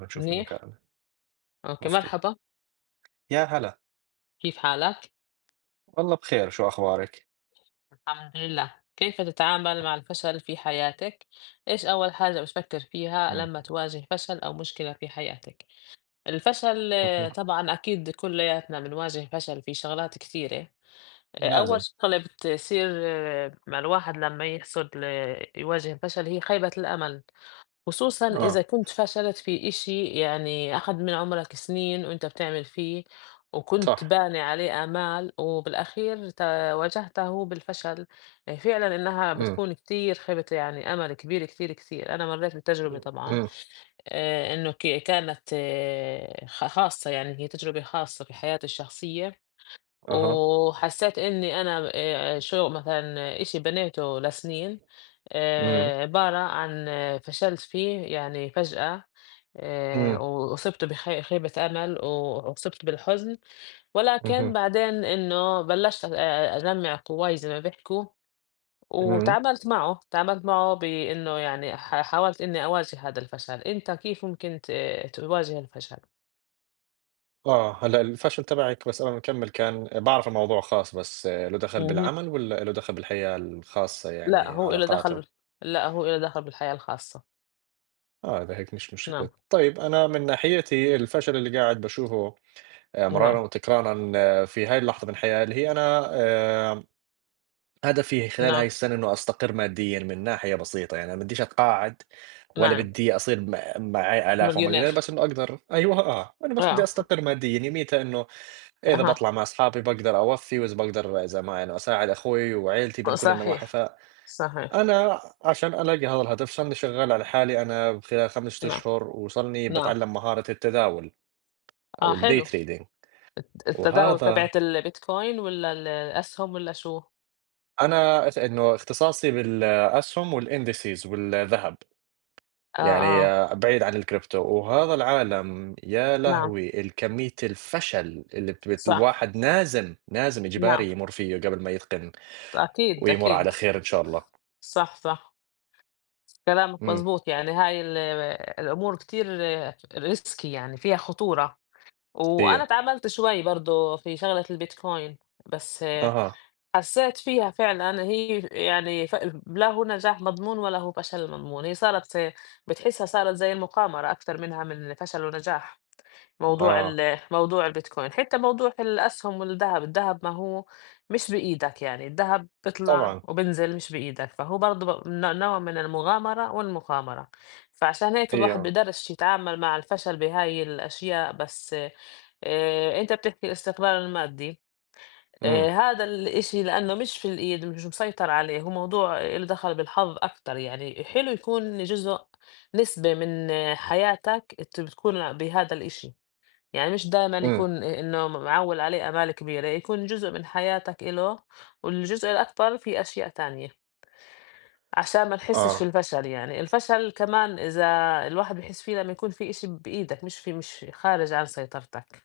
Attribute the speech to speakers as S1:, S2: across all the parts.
S1: بنشوف
S2: منيح.
S1: المكالمة
S2: أوكي،
S1: مفروض.
S2: مرحبا.
S1: يا هلا،
S2: كيف حالك؟
S1: والله بخير شو أخبارِك؟
S2: الحمد لله. كيف تتعامل مع الفشل في حياتك؟ إيش أول حاجة بتفكر فيها لما
S1: إمم،
S2: تواجه فشل أو مشكلة في حياتك؟ الفشل
S1: اهم.
S2: طبعا أكيد كلياتنا بنواجه فشل في شغلات كثيرة. أول
S1: لازم.
S2: شغلة بتصير مع الواحد لما يحصل يواجه فشل هي خيبة الأمل، خصوصًا
S1: آه،
S2: إذا كنت فشلت في إشي يعني أخد من عمرك سنين وأنت بتعمل فيه، وكنت
S1: صح.
S2: باني عليه آمال وبالأخير واجهته بالفشل. فعلًا إنها
S1: إمم،
S2: بتكون كتير خيبة، يعني أمل كبير كتير، كتير. أنا مرّيت بتجربة طبعًا.
S1: إمم،
S2: إنه كانت خاصة، يعني هي تجربة خاصة في حياتي الشخصية.
S1: أها،
S2: وحسيت إني أنا شغل مثلًا إشي بنيته لسنين،
S1: إمم،
S2: عبارة عن فشلت فيه يعني فجأة.
S1: إمم،
S2: وأُصِبت بخ خيبة أمل وأُصِبت بالحزن، ولكن
S1: اهم،
S2: بعدين إنه بلّشت أجمّع قواي زي ما بيحكوا،
S1: إمم.
S2: وتعاملت معه، تعاملت معه بإنه يعني حاولت إني أواجه هذا الفشل. أنت كيف ممكن تواجه الفشل؟
S1: آه، هلا الfashion تبعِك بس قبل ما نكمّل كان باعرف الموضوع خاص بس آه، له دخل
S2: اهم.
S1: بالعمل والّا له دخل بالحياة الخاصة
S2: لأ
S1: يعني
S2: هو إله
S1: علاقاته؟
S2: دخل. لأ هو إله دخل بالحياة الخاصة.
S1: آه، إذا هيك مش
S2: نعم.
S1: مشكلة. طيب أنا من ناحيتي الفشل اللي قاعد باشوفه مرارًا
S2: نعم،
S1: وتكرارًا آه، في هاي اللحظة من حياتي اللي هي أنا هدفي خلال هاي
S2: نعم،
S1: السنة إنه أستقر ماديًا من ناحية بسيطة، يعني أنا بديش أتقاعد ولا
S2: نعم.
S1: بدي أصير معي آلاف
S2: مليونير.
S1: ومليونير، بس إنه أقدر أيوه آه. أنا بس بدي
S2: آه.
S1: أستقر ماديًا، يوميتها إنه إذا
S2: أها.
S1: باطلع مع أصحابي باقدر أوفّي، وإذا باقدر إذا ما إنه أساعد أخوي وعيلتي من كل النواحي،
S2: صحيح، صحيح.
S1: فأنا عشان ألاقي هذا الهدف صرني شغال على حالي أنا خلال 5
S2: نعم،
S1: أشهر، وصرني
S2: نعم.
S1: باتعلم مهارة التداول
S2: آه
S1: أو الday
S2: حلو.
S1: trading،
S2: التداول
S1: وهذا
S2: تبعة البيتكوين والّا الأسهم والّا شو؟
S1: أنا إنه اختصاصي بالأسهم والindices والذهب.
S2: آه،
S1: يعني
S2: آه.
S1: آه، بعيد عن الكريبتو وهذا العالم يا
S2: نعم.
S1: لهوي الكمية الفشل اللي
S2: صح.
S1: الواحد لازم
S2: نعم.
S1: إجباري يمر فيه قبل ما يتقن
S2: أكيد،
S1: ويمر على
S2: أكيد.
S1: خير إن شاء الله.
S2: صح، صح. كلامك
S1: امم
S2: مضبوط. يعني هاي الأمور كتير risky، يعني فيها خطورة. وأنا
S1: هي
S2: اتعاملت شوي برضه في شغلة البيتكوين. بس
S1: اها
S2: حسّيت فيها فعلًا هي يعني لا هو نجاح مضمون ولا هو فشل مضمون. هي صارت بتحسّها صارت زي المقامرة أكتر منها من فشل ونجاح. موضوع
S1: اه
S2: موضوع البيتكوين، حتى موضوع الأسهم والدهب. الدهب ما هو مش بإيدك يعني، الدهب بيطلع
S1: طبعا
S2: وبينزل مش بإيدك، فهو برضه نوع من المغامرة والمقامرة. فعشان هيك الواحد
S1: هي
S2: بيقدرش يتعامل مع الفشل بهاي الأشياء. بس أنت بتحكي الاستقرار المادي.
S1: امم
S2: هذا الإشي لإنه مش في الإيد، مش مسيطر عليه، هو موضوع إله دخل بالحظ أكتر يعني. حلو يكون جزء، نسبة من حياتك أنت بتكون بهذا الإشي، يعني مش دايمًا
S1: امم
S2: يكون إنه معوّل عليه آمال كبيرة، يكون جزء من حياتك إله، والجزء الأكبر في أشياء تانية، عشان ما نحسّش في
S1: اه
S2: الفشل يعني. الفشل كمان إذا الواحد بيحس فيه لمّا يكون في إشي بإيدك، مش في مش خارج عن سيطرتك.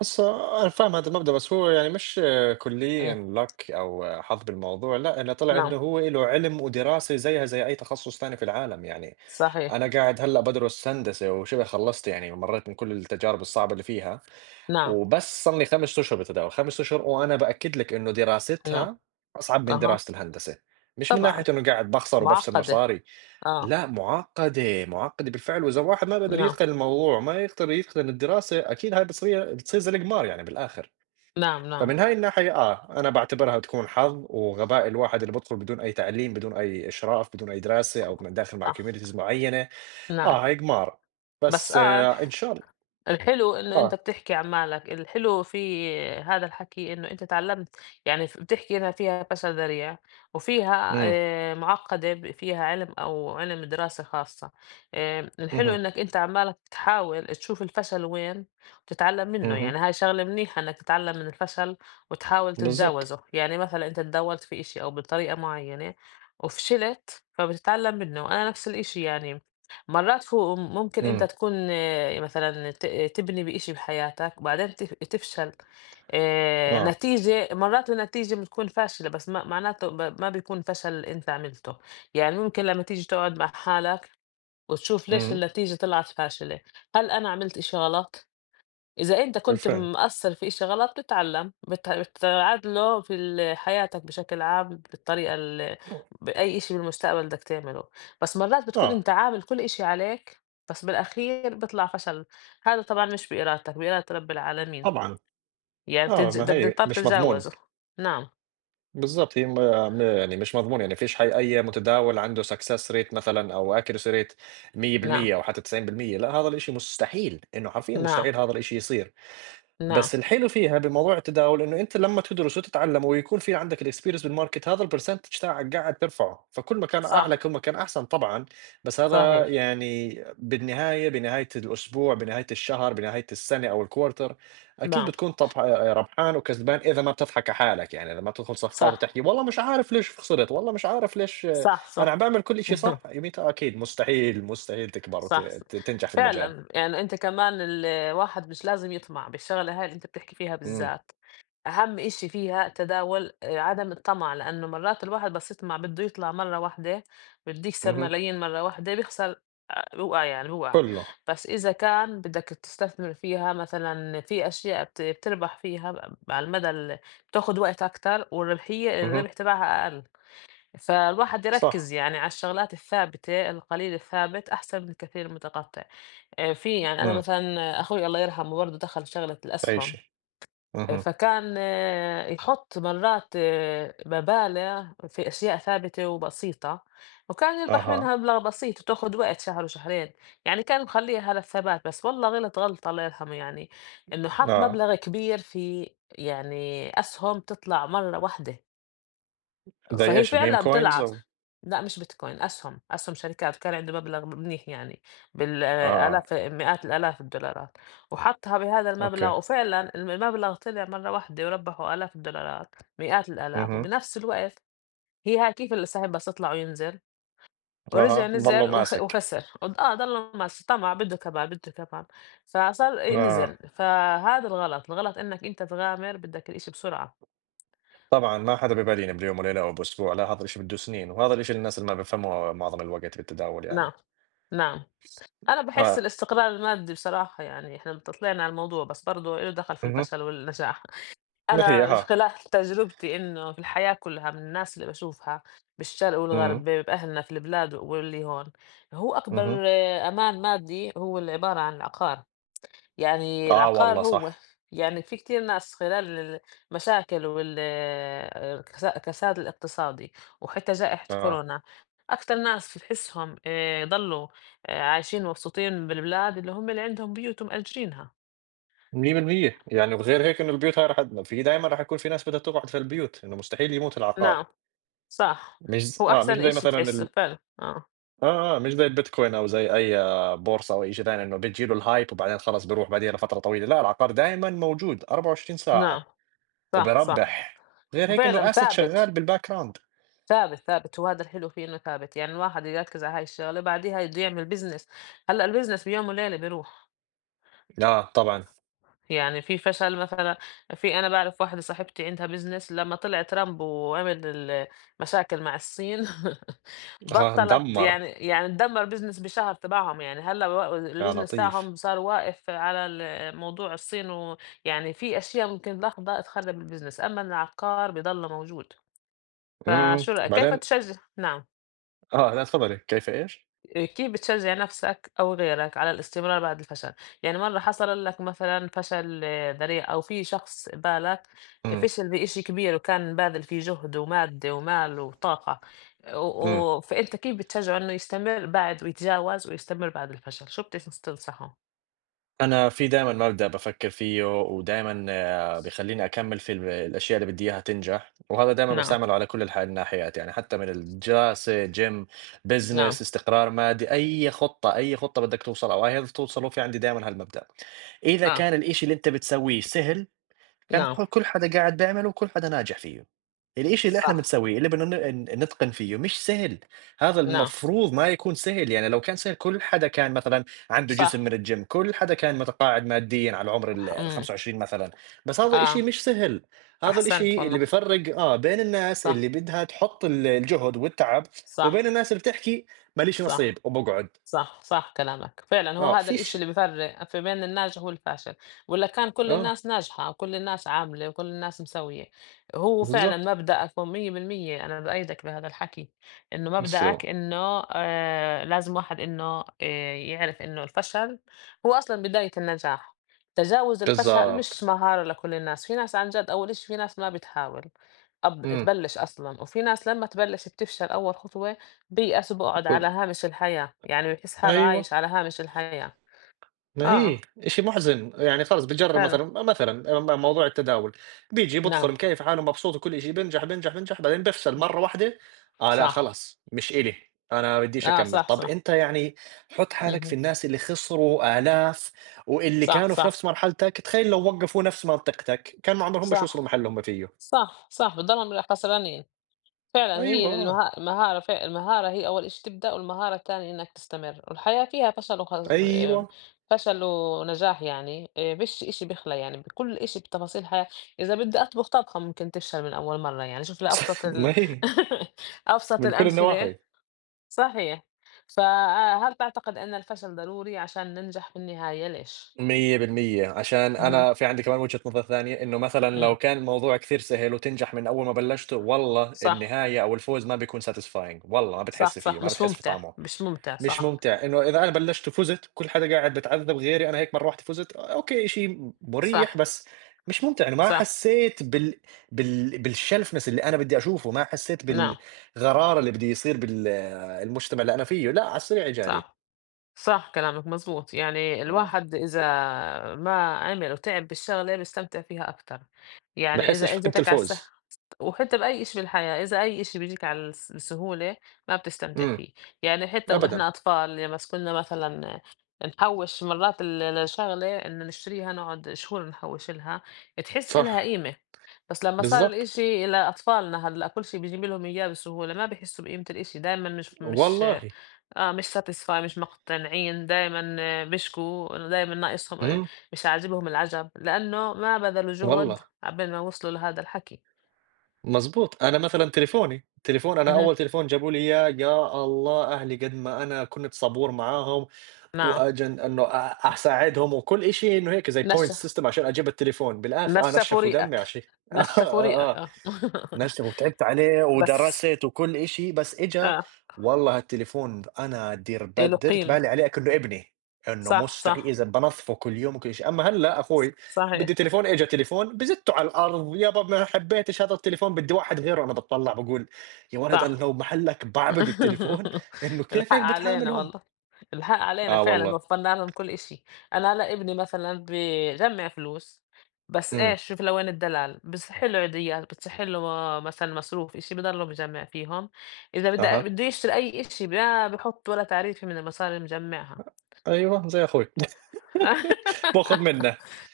S1: بس أنا فاهم هذا المبدأ، بس هو يعني مش كليًا
S2: إمم.
S1: لَك أو حظ بالموضوع، لأ، اللي طلع
S2: نعم.
S1: إنه هو له علم ودراسة زيها زي أي تخصص تاني في العالم يعني.
S2: صحيح.
S1: أنا قاعد هلأ بادرس هندسة وشِبه خلّصت يعني ومرّيت من كل التجارب الصعبة اللي فيها.
S2: نعم.
S1: وبس صار لي 5 أشهر باتداول، 5 أشهر وأنا باأكد لك إنه
S2: نعم.
S1: دراستها أصعب من
S2: أها.
S1: دراسة الهندسة، مش من ناحية
S2: طبعًا.
S1: إنه قاعد باخسر وبافسد
S2: معقّدة.
S1: مصاري،
S2: آه.
S1: لأ معقدة، معقدة بالفعل، وإذا الواحد ما بيقدر
S2: نعم،
S1: يتقن الموضوع وما يقدر يتقن الدراسة أكيد هاي بتصير زي القمار يعني بالآخر،
S2: نعم، نعم.
S1: فمن هاي الناحية آه، أنا باعتبرها تكون حظ وغباء الواحد اللي بدخل بدون أي تعليم، بدون أي إشراف، بدون أي دراسة أو من داخل مع communities
S2: صح.
S1: معينة،
S2: نعم.
S1: آه هاي قمار،
S2: بس
S1: بس آه إن شاء الله.
S2: الحلو إنه أنت
S1: آه،
S2: بتحكي عن مالك. الحلو في هذا الحكي إنه أنت اتعلّمت، يعني بتحكي إنها فيها فشل ذريع وفيها
S1: إمم،
S2: معقّدة، فيها عِلم أو عِلم دراسة خاصة. الحلو
S1: اهم،
S2: إنك أنت عمّالك تحاول تشوف الفشل وين وتتعلّم منّه،
S1: اهم،
S2: يعني هاي شغلة منيحة إنك تتعلّم من الفشل وتحاول
S1: بالضبط.
S2: تتجاوزه. يعني مثلًا أنت تدوّرت في إشي أو بطريقة معيّنة وفشلت، فبتتعلّم منّه. أنا نفس الإشي يعني. مرات ممكن أنت
S1: إمم،
S2: تكون مثلًا تبني بإشي بحياتك وبعدين تفشل.
S1: آه،
S2: نتيجة، مرات النتيجة بتكون فاشلة بس ما معناته ما بيكون فشل أنت عملته. يعني ممكن لمّا تيجي تقعد مع حالك وتشوف ليش
S1: إمم،
S2: النتيجة طلعت فاشلة، هل أنا عملت إشي غلط؟ إذا أنت كنت
S1: بالفعل،
S2: مقصّر في إشي غلط بتتعلّم، بتعادله في حياتك بشكل عام بالطريقة بأي إشي بالمستقبل بدك تعمله. بس مرّات بتكون
S1: آه،
S2: أنت عامل كل إشي عليك، بس بالأخير بيطلع فشل. هذا طبعًا مش بإرادتك، بإرادة رب العالمين.
S1: طبعًا،
S2: يعني
S1: آه، ما
S2: بدك
S1: هي
S2: تضطر
S1: مش مضمون،
S2: تتجاوزه. نعم،
S1: بالضبط، هي ما ما يعني مش مضمون، يعني ما فيش حي أي متداول عنده success rate مثلًا أو accuracy rate
S2: نعم،
S1: 100% أو حتى 90%، لأ، هذا الإشي مستحيل، إنه حرفيًا
S2: نعم،
S1: مستحيل هذا الإشي يصير.
S2: نعم.
S1: بس الحلو فيها بموضوع التداول انه انت لما تدرس وتتعلم ويكون في عندك الاكسبيرينس بالماركت هذا البرسنتج تاعك قاعد ترفعه فكل ما كان اعلى
S2: صح.
S1: كل ما كان احسن طبعا بس هذا
S2: صحيح.
S1: يعني بالنهايه بنهايه الاسبوع بنهايه الشهر بنهايه السنه او الكوارتر اكيد
S2: نعم.
S1: بتكون ربحان وكسبان اذا ما بتضحك على حالك يعني اذا ما بتدخل صفقات
S2: صح،
S1: وتحكي والله مش عارف ليش خسرت والله مش عارف ليش آه،
S2: صح، صح.
S1: انا عم بعمل كل شيء صح يميتها اكيد مستحيل تكبر
S2: صح،
S1: وتنجح في المجال.
S2: فعلًا. يعني أنت كمان الواحد مش لازم يطمع بالشغلة هاي اللي أنت بتحكي فيها
S1: امم
S2: بالذات. أهم إشي فيها تداول عدم الطمع، لإنه مرات الواحد بس يطمع بده يطلع مرّة واحدة، بده يكسب
S1: اها
S2: ملايين مرّة واحدة بيخسر. بيوقع يعني بيوقع.
S1: كله
S2: بس إذا كان بدك تستثمر فيها مثلًا في أشياء بتربح فيها على المدى بتاخد وقت أكتر، والربحية
S1: اها
S2: الربح تبعها أقل. فالواحد
S1: صح
S2: يركز يعني على الشغلات الثابتة. القليل الثابت أحسن من كثير المتقطع. آه، في يعني أنا
S1: إمم،
S2: مثلا أخوي الله يرحمه برضه دخل شغلة الأسهم.
S1: تعيشي. اهم،
S2: فكان يحط مرات مبالغ في أشياء ثابتة وبسيطة، وكان يربح
S1: أها،
S2: منها مبلغ بسيط وتاخد وقت شهر وشهرين. يعني كان مخليها على الثبات بس، والله غلط غلط الله يرحمه، يعني إنه حط
S1: آه،
S2: مبلغ كبير في يعني أسهم تطلع مرة واحدة.
S1: زي
S2: فهي
S1: إيش الmeme
S2: فعلًا
S1: coins
S2: طلعت.
S1: أو
S2: لأ مش بيتكوين، أسهم، أسهم شركات. كان عنده مبلغ منيح يعني،
S1: آه،
S2: بالآلاف مئات الآلاف الدولارات، وحطها بهذا
S1: أوكي،
S2: المبلغ وفعلًا المبلغ طلع مرة واحدة وربحوا آلاف الدولارات، مئات الآلاف.
S1: اهم،
S2: وبنفس الوقت هي هاي كيف السهم بس يطلع وينزل، ورجع
S1: أها، ضلّوا
S2: نزل
S1: ماسك،
S2: وخسر. ضله ماسك طمع، بده كمان، بده كمان. فصار
S1: آه،
S2: نزل. فهذا الغلط، الغلط إنك أنت تغامر بدك الإشي بسرعة.
S1: طبعًا ما حدا ببالينا بيوم وليلة أو بأسبوع، لا هذا الإشي بده سنين، وهذا الإشي الناس اللي ما بيفهموه معظم الوقت بالتداول
S2: نعم،
S1: يعني،
S2: نعم. أنا باحس
S1: آه،
S2: الاستقرار المادي بصراحة، يعني إحنا طلعنا على الموضوع بس برضه له دخل في
S1: اهم،
S2: الفشل والنجاح.
S1: ما هي
S2: أنا
S1: أها،
S2: خلال تجربتي إنه في الحياة كلها من الناس اللي باشوفها بالشرق والغرب،
S1: إمم،
S2: بأهلنا في البلاد واللي هون، هو
S1: اهم،
S2: أكبر أمان مادي هو اللي عبارة عن العقار. يعني
S1: آه
S2: العقار
S1: والله
S2: هو
S1: صح،
S2: يعني في كتير ناس خلال المشاكل والكساد الاقتصادي وحتى جائحة
S1: آه،
S2: كورونا، أكتر ناس بتحسهم ضلوا عايشين مبسوطين بالبلاد اللي هم اللي عندهم بيوت ومأجرينها.
S1: 100% يعني وغير هيك إنه البيوت هاي راح تن في دايمًا راح يكون في ناس بدها تقعد في البيوت، إنه مستحيل يموت العقار،
S2: نعم. صح. هو
S1: مش
S2: أحسن
S1: زي
S2: إشي
S1: مثلًا
S2: تحسه
S1: ال
S2: فعلا. آه.
S1: آه، آه، مش زي البيتكوين أو زي أي آه، بورصة أو أي شيء ثاني إنه بتجي له الهايب وبعدين خلاص بيروح بعدين لفترة طويلة، لا العقار دائمًا موجود 24
S2: نعم.
S1: ساعة
S2: صح، صح.
S1: وبيربح، غير هيك
S2: وفعلا
S1: إنه asset
S2: ثابت.
S1: شغال بالباك جراوند.
S2: ثابت، ثابت. وهذا الحلو فيه إنه ثابت. يعني الواحد يركز على هاي الشغلة، بعديها بده يعمل بزنس. هلا البزنس بيوم وليلة بيروح.
S1: آه طبعًا،
S2: يعني في فشل مثلًا. في أنا باعرف واحدة صاحبتي عندها business، لمّا طلع ترامب وعمل مشاكل مع الصين
S1: آه
S2: بطّلت
S1: دمّر،
S2: يعني، يعني اتدمّر business بشهر تبعهم. يعني هلّأ و
S1: يا
S2: الbusiness
S1: لطيف.
S2: تاعهم صار واقف على موضوع الصين. ويعني في أشياء ممكن لحظة تخرّب الbusiness، أمّا العقار بيضل موجود. فشو كيف
S1: بعدين
S2: تشجّع، نعم.
S1: آه، لأ تفضلي، كيف إيش؟
S2: كيف بتشجع نفسك أو غيرك على الاستمرار بعد الفشل؟ يعني مرة حصل لك مثلا فشل ذريع، أو في شخص بالك
S1: إمم،
S2: فشل بإشي كبير وكان باذل فيه جهد ومادة ومال وطاقة
S1: إمم.
S2: فأنت كيف بتشجعه إنه يستمر بعد ويتجاوز ويستمر بعد الفشل؟ شو بتنصحه؟
S1: أنا في دايمًا مبدأ بافكّر فيه ودايمًا آه، بيخلّيني أكمّل في الأشياء اللي بدّي إياها تنجح، وهذا دايمًا
S2: نعم.
S1: باستعمله على كل الناحيات، يعني حتى من الدراسة، gym، business،
S2: نعم.
S1: استقرار مادي، أي خطة، أي خطة بدّك توصل أو عايز توصله في عندي دايمًا هالمبدأ، إذا كان
S2: آه.
S1: الإشي اللي أنت بتسويه سهل كان
S2: نعم.
S1: كل حدا قاعد بيعمله وكل حدا ناجح فيه. الإشي اللي إحنا
S2: صح.
S1: بنسويه اللي بدنا ن ن نتقن فيه مش سهل، هذا
S2: نعم.
S1: المفروض ما يكون سهل، يعني لو كان سهل كل حدا كان مثلًا عنده جسم
S2: صح.
S1: من الgym، كل حدا كان متقاعد ماديًا على عمر
S2: أمم.
S1: ال25 مثلًا، بس هذا إشي
S2: آه.
S1: مش سهل، هذا
S2: أحسنت
S1: الإشي اللي
S2: والله.
S1: بيفرق آه بين الناس اللي
S2: صح.
S1: بدها تحط الجهد والتعب، وبين
S2: صح.
S1: الناس اللي بتحكي ما ليش نصيب
S2: صح.
S1: وباقعد،
S2: صح، صح كلامك. فعلًا هو
S1: آه
S2: هذا الإشي اللي
S1: فيش
S2: بيفرق بين الناجح والفاشل، والّا كان كل
S1: آه
S2: الناس ناجحة وكل الناس عاملة وكل الناس مسوية. هو فعلًا
S1: بالضبط،
S2: مبدأك هو 100%. أنا بأيدك بهذا الحكي، إنه
S1: السلام
S2: مبدأك إنه لازم واحد إنه يعرف إنه الفشل هو أصلًا بداية النجاح. تجاوز الفشل
S1: بالضبط،
S2: مش مهارة لكل الناس. في ناس عن جد أول إشي في ناس ما بتحاول
S1: إمم،
S2: تبلش أصلًا، وفي ناس لمّا تبلش بتفشل أول خطوة بيأس وبيقعد على
S1: قل
S2: هامش الحياة، يعني بيحس حاله
S1: أيوه.
S2: عايش على هامش الحياة.
S1: ما
S2: آه.
S1: هي شيء محزن، يعني خلاص بتجرب
S2: فعلًا.
S1: مثلًا موضوع التداول، بييجي
S2: نعم.
S1: بيدخل مكيّف حاله مبسوط وكل شيء بينجح، بينجح، بينجح، بعدين بيفشل مرّة واحدة، آه لأ
S2: صح.
S1: خلاص مش إلي، أنا بديش
S2: آه.
S1: أكمّل،
S2: صح،
S1: طَب
S2: صح.
S1: أنت يعني حُط حالك في
S2: اهم.
S1: الناس اللي خسروا آلاف واللي
S2: صح،
S1: كانوا في
S2: صح،
S1: نفس مرحلتك، تخيّل لو وقّفوا نفس منطقتك، كان ما عمرهم مش وصلوا
S2: صح،
S1: المحل اللي هم فيه.
S2: صح، صح. بتضلهم خسرانين. فعلًا هي
S1: أيوه، آه،
S2: المهارة، المهارة هي أول إشي تبدأ، والمهارة التانية إنك تستمر. والحياة فيها فشل
S1: أيوه.
S2: فشل ونجاح يعني. فيش إشي بيخلى يعني، بكل إشي بتفاصيل الحياة. إذا بدي أطبخ طبخة ممكن تفشل من أول مرة يعني. شوف لأبسط
S1: ما هي
S2: أبسط
S1: من كل
S2: الأمثلة.
S1: النواحي.
S2: صحيح. فهل تعتقد أن الفشل ضروري عشان ننجح في النهاية؟ ليش؟
S1: 100% عشان
S2: اهم.
S1: أنا في عندي كمان وجهة نظر ثانية، إنه مثلًا لو
S2: إمم.
S1: كان الموضوع كثير سهل وتنجح من أول ما بلشته، والله
S2: صح،
S1: النهاية أو الفوز ما بيكون satisfying والله ما
S2: صح،
S1: بتحس فيه،
S2: صح.
S1: ما
S2: مش
S1: بتحس في
S2: ممتع،
S1: طعمه،
S2: مش ممتع،
S1: مش
S2: صح،
S1: ممتع، إنه إذا أنا بلشت وفُزت كل حدا قاعد بتعذب غيري أنا هيك مرة واحدة فُزت، أوكي شيء مريح
S2: صح،
S1: بس مش ممتع، أنا ما
S2: صح.
S1: حسيت بالshelfness اللي أنا بدي أشوفه، ما حسيت
S2: نعم.
S1: بالغرار اللي بده يصير المجتمع اللي أنا فيه، لأ على السريع جا لي،
S2: صح. صح كلامك مضبوط. يعني
S1: آه،
S2: الواحد إذا ما عمل وتعب بالشغلة بيستمتع فيها أكتر. يعني
S1: باحسش
S2: إذا
S1: بقيمة
S2: إجتك على السهل
S1: الفوز،
S2: وحتى بأي إشي بالحياة، إذا أي إشي بيجيك على السهولة ما بتستمتع
S1: إمم،
S2: فيه. يعني حتى
S1: أبدًا.
S2: وإحنا أطفال لمس كنا مثلًا نحوّش مرات الشغلة إنه نشتريها، نقعد شهور نحوّش إلها، تحس إلها
S1: صح،
S2: قيمة. بس لمّا صار
S1: بالضبط،
S2: الإشي لأطفالنا هلأ كل شي بيجيب لهم إياه بسهولة ما بيحسوا بقيمة الإشي، دايمًا مش مش
S1: والله،
S2: مش satisfy، مش مقتنعين. دايمًا بيشكوا، إنه دايمًا ناقصهم
S1: إمم،
S2: مش عاجبهم العجب، لإنه ما بذلوا جهد
S1: والله،
S2: عقبال ما وصلوا لهذا الحكي.
S1: مضبوط، أنا مثلًا تليفوني، تليفون أنا
S2: اهم.
S1: أول تليفون جابوا لي إياه يا الله أهلي قد ما أنا كنت صبور معاهم
S2: نعم.
S1: وأجن إنه أساعدهم وكل إشي إنه هيك زي point
S2: نشّف.
S1: system عشان أجيب التليفون، بالآخر آه
S2: نشّفُ
S1: نشفوا دمي
S2: ريقك.
S1: عشان آه،
S2: نشّفُ
S1: آه،
S2: ريقك
S1: آه.
S2: آه.
S1: نفسي وتعبت عليه
S2: بس
S1: ودرست وكل إشي بس إجا
S2: آه،
S1: والله هالتليفون أنا دير
S2: إله
S1: بال دِرت
S2: قيمة.
S1: بالي عليه أكنه ابني، إنه
S2: صح،
S1: مستحيل
S2: صح.
S1: إذا بانظفه كل يوم وكل إشي، أمّا هلأ أخوي بدي
S2: صحيح.
S1: تليفون إجا تليفون بزته على الأرض، يابا ما حبيتش هذا التليفون بدي واحد غيره، أنا باتطلّع باقول يا ولد أنا
S2: صح.
S1: لو محلك باعبد التليفون إنه
S2: الحق
S1: كيف هيك
S2: علينا
S1: بتعاملهم؟
S2: والله. الحق علينا،
S1: آه
S2: فعلًا
S1: والله،
S2: وفّرنا لهم كل إشي. أنا هلأ ابني مثلًا بيجمّع فلوس. بس
S1: إمم،
S2: إيش، شوف لوين الدلال، بتصح له عيديّات، بتصح له مثلًا مصروف إشي بضلّه بيجمّع فيهم. إذا
S1: أها،
S2: بده يشتري أي إشي ما بيحُط ولا تعريفة من المصاري اللي مجمّعها.
S1: أيوه زي أخوي باخذ منه،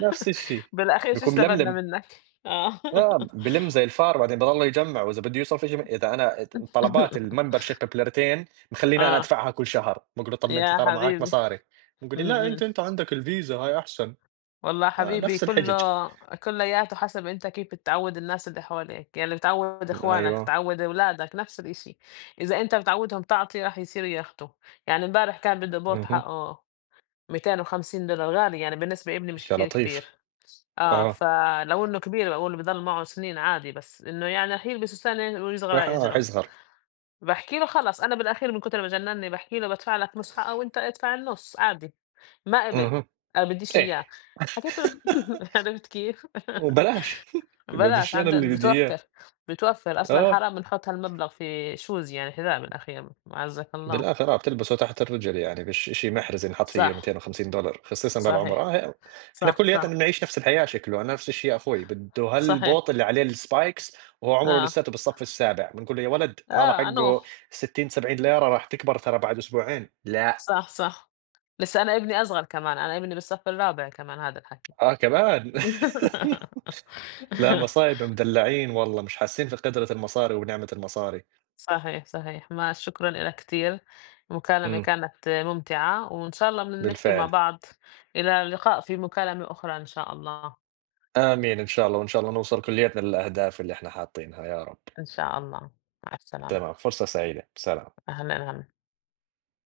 S1: نفس الشي،
S2: بالأخير شو
S1: بيكون
S2: استفدنا
S1: ململم.
S2: منّك؟ آه.
S1: لا بيلم زي الفار بعدين بضل يجمع واذا بده يوصل في شيء اذا انا طلبات الممبر شيب بليرتين مخليني انا
S2: آه،
S1: ادفعها كل شهر بقول له طب ما انت
S2: يا
S1: ترى معك
S2: حبيبي.
S1: مصاري بقول لي
S2: إمم،
S1: لا انت
S2: إمم.
S1: انت عندك الفيزا هاي احسن
S2: والله
S1: آه
S2: حبيبي
S1: نفس الحجج
S2: كلّه، كلّياته حسب أنت كيف بتعوّد الناس اللي حواليك. يعني بتعوّد إخوانك،
S1: ايوه
S2: بتعوّد أولادك، نفس الإشي. إذا أنت بتعوّدهم تعطي راح يصيروا ياخدوا. يعني امبارح كان بده بوط
S1: اها
S2: حقّه $250. غالي يعني بالنسبة لإبني مش
S1: يا
S2: كتير كبير.
S1: لطيف
S2: آه،
S1: اه
S2: فلو إنه كبير باقول بضل معه سنين عادي. بس إنه يعني راح يلبسوا سنة ويصغر
S1: راح
S2: على
S1: آه راح
S2: إجره.
S1: يصغر
S2: باحكي له خلص، أنا بالأخير من كتر ما جنّني باحكي له بادفع لك نُص حقّه وأنت ادفع النُص عادي. ما قبل.
S1: اها
S2: أنا بديش
S1: ايه
S2: إياه. حكيت له عرفت كيف؟
S1: وبلاش يبقى
S2: بلاش
S1: مش
S2: عن
S1: انا اللي
S2: جد
S1: بدي اياه
S2: بتوفّر. بتوفّر أصلًا،
S1: اه
S2: حرام بنحط هالمبلغ في شوز يعني حذاء بالأخير، معزّك الله.
S1: بالآخر آه، بتلبسه تحت الرجل يعني مش شيء محرز ينحط فيه
S2: صح.
S1: 250$ خصيصًا بهالعمر،
S2: صحيح.
S1: آه ه إحنا
S2: صح،
S1: كلياتنا
S2: صح.
S1: بنعيش نفس الحياة شكله، أنا نفس الشيء أخوي بده
S2: صحيح.
S1: هالبوط اللي عليه الspikes وهو عمره
S2: آه،
S1: لساته بالصف السابع، بنقول له: "يا ولد هذا
S2: آه أنوه.
S1: حقه 60 70€ راح تكبر ترى بعد أسبوعين." لأ.
S2: صح، صح. لسّه أنا ابني أصغر كمان، أنا ابني بالصف الرابع كمان هذا الحكي.
S1: آه كمان! لا مصايب مدلعين والله مش حاسين في قدرة المصاري وبنعمة المصاري.
S2: صحيح، صحيح. ما شكرًا لك كتير. المكالمة
S1: إمم،
S2: كانت ممتعة، وإن شاء الله بنحكي مع
S1: بالفعل،
S2: بعض. إلى اللقاء في مكالمة أخرى إن شاء الله.
S1: آمين إن شاء الله، وإن شاء الله نوصل كلياتنا للأهداف اللي إحنا حاطينها يا رب.
S2: إن شاء الله. مع السلامة.
S1: تمام، فرصة سعيدة، سلام.
S2: أهلًا هم.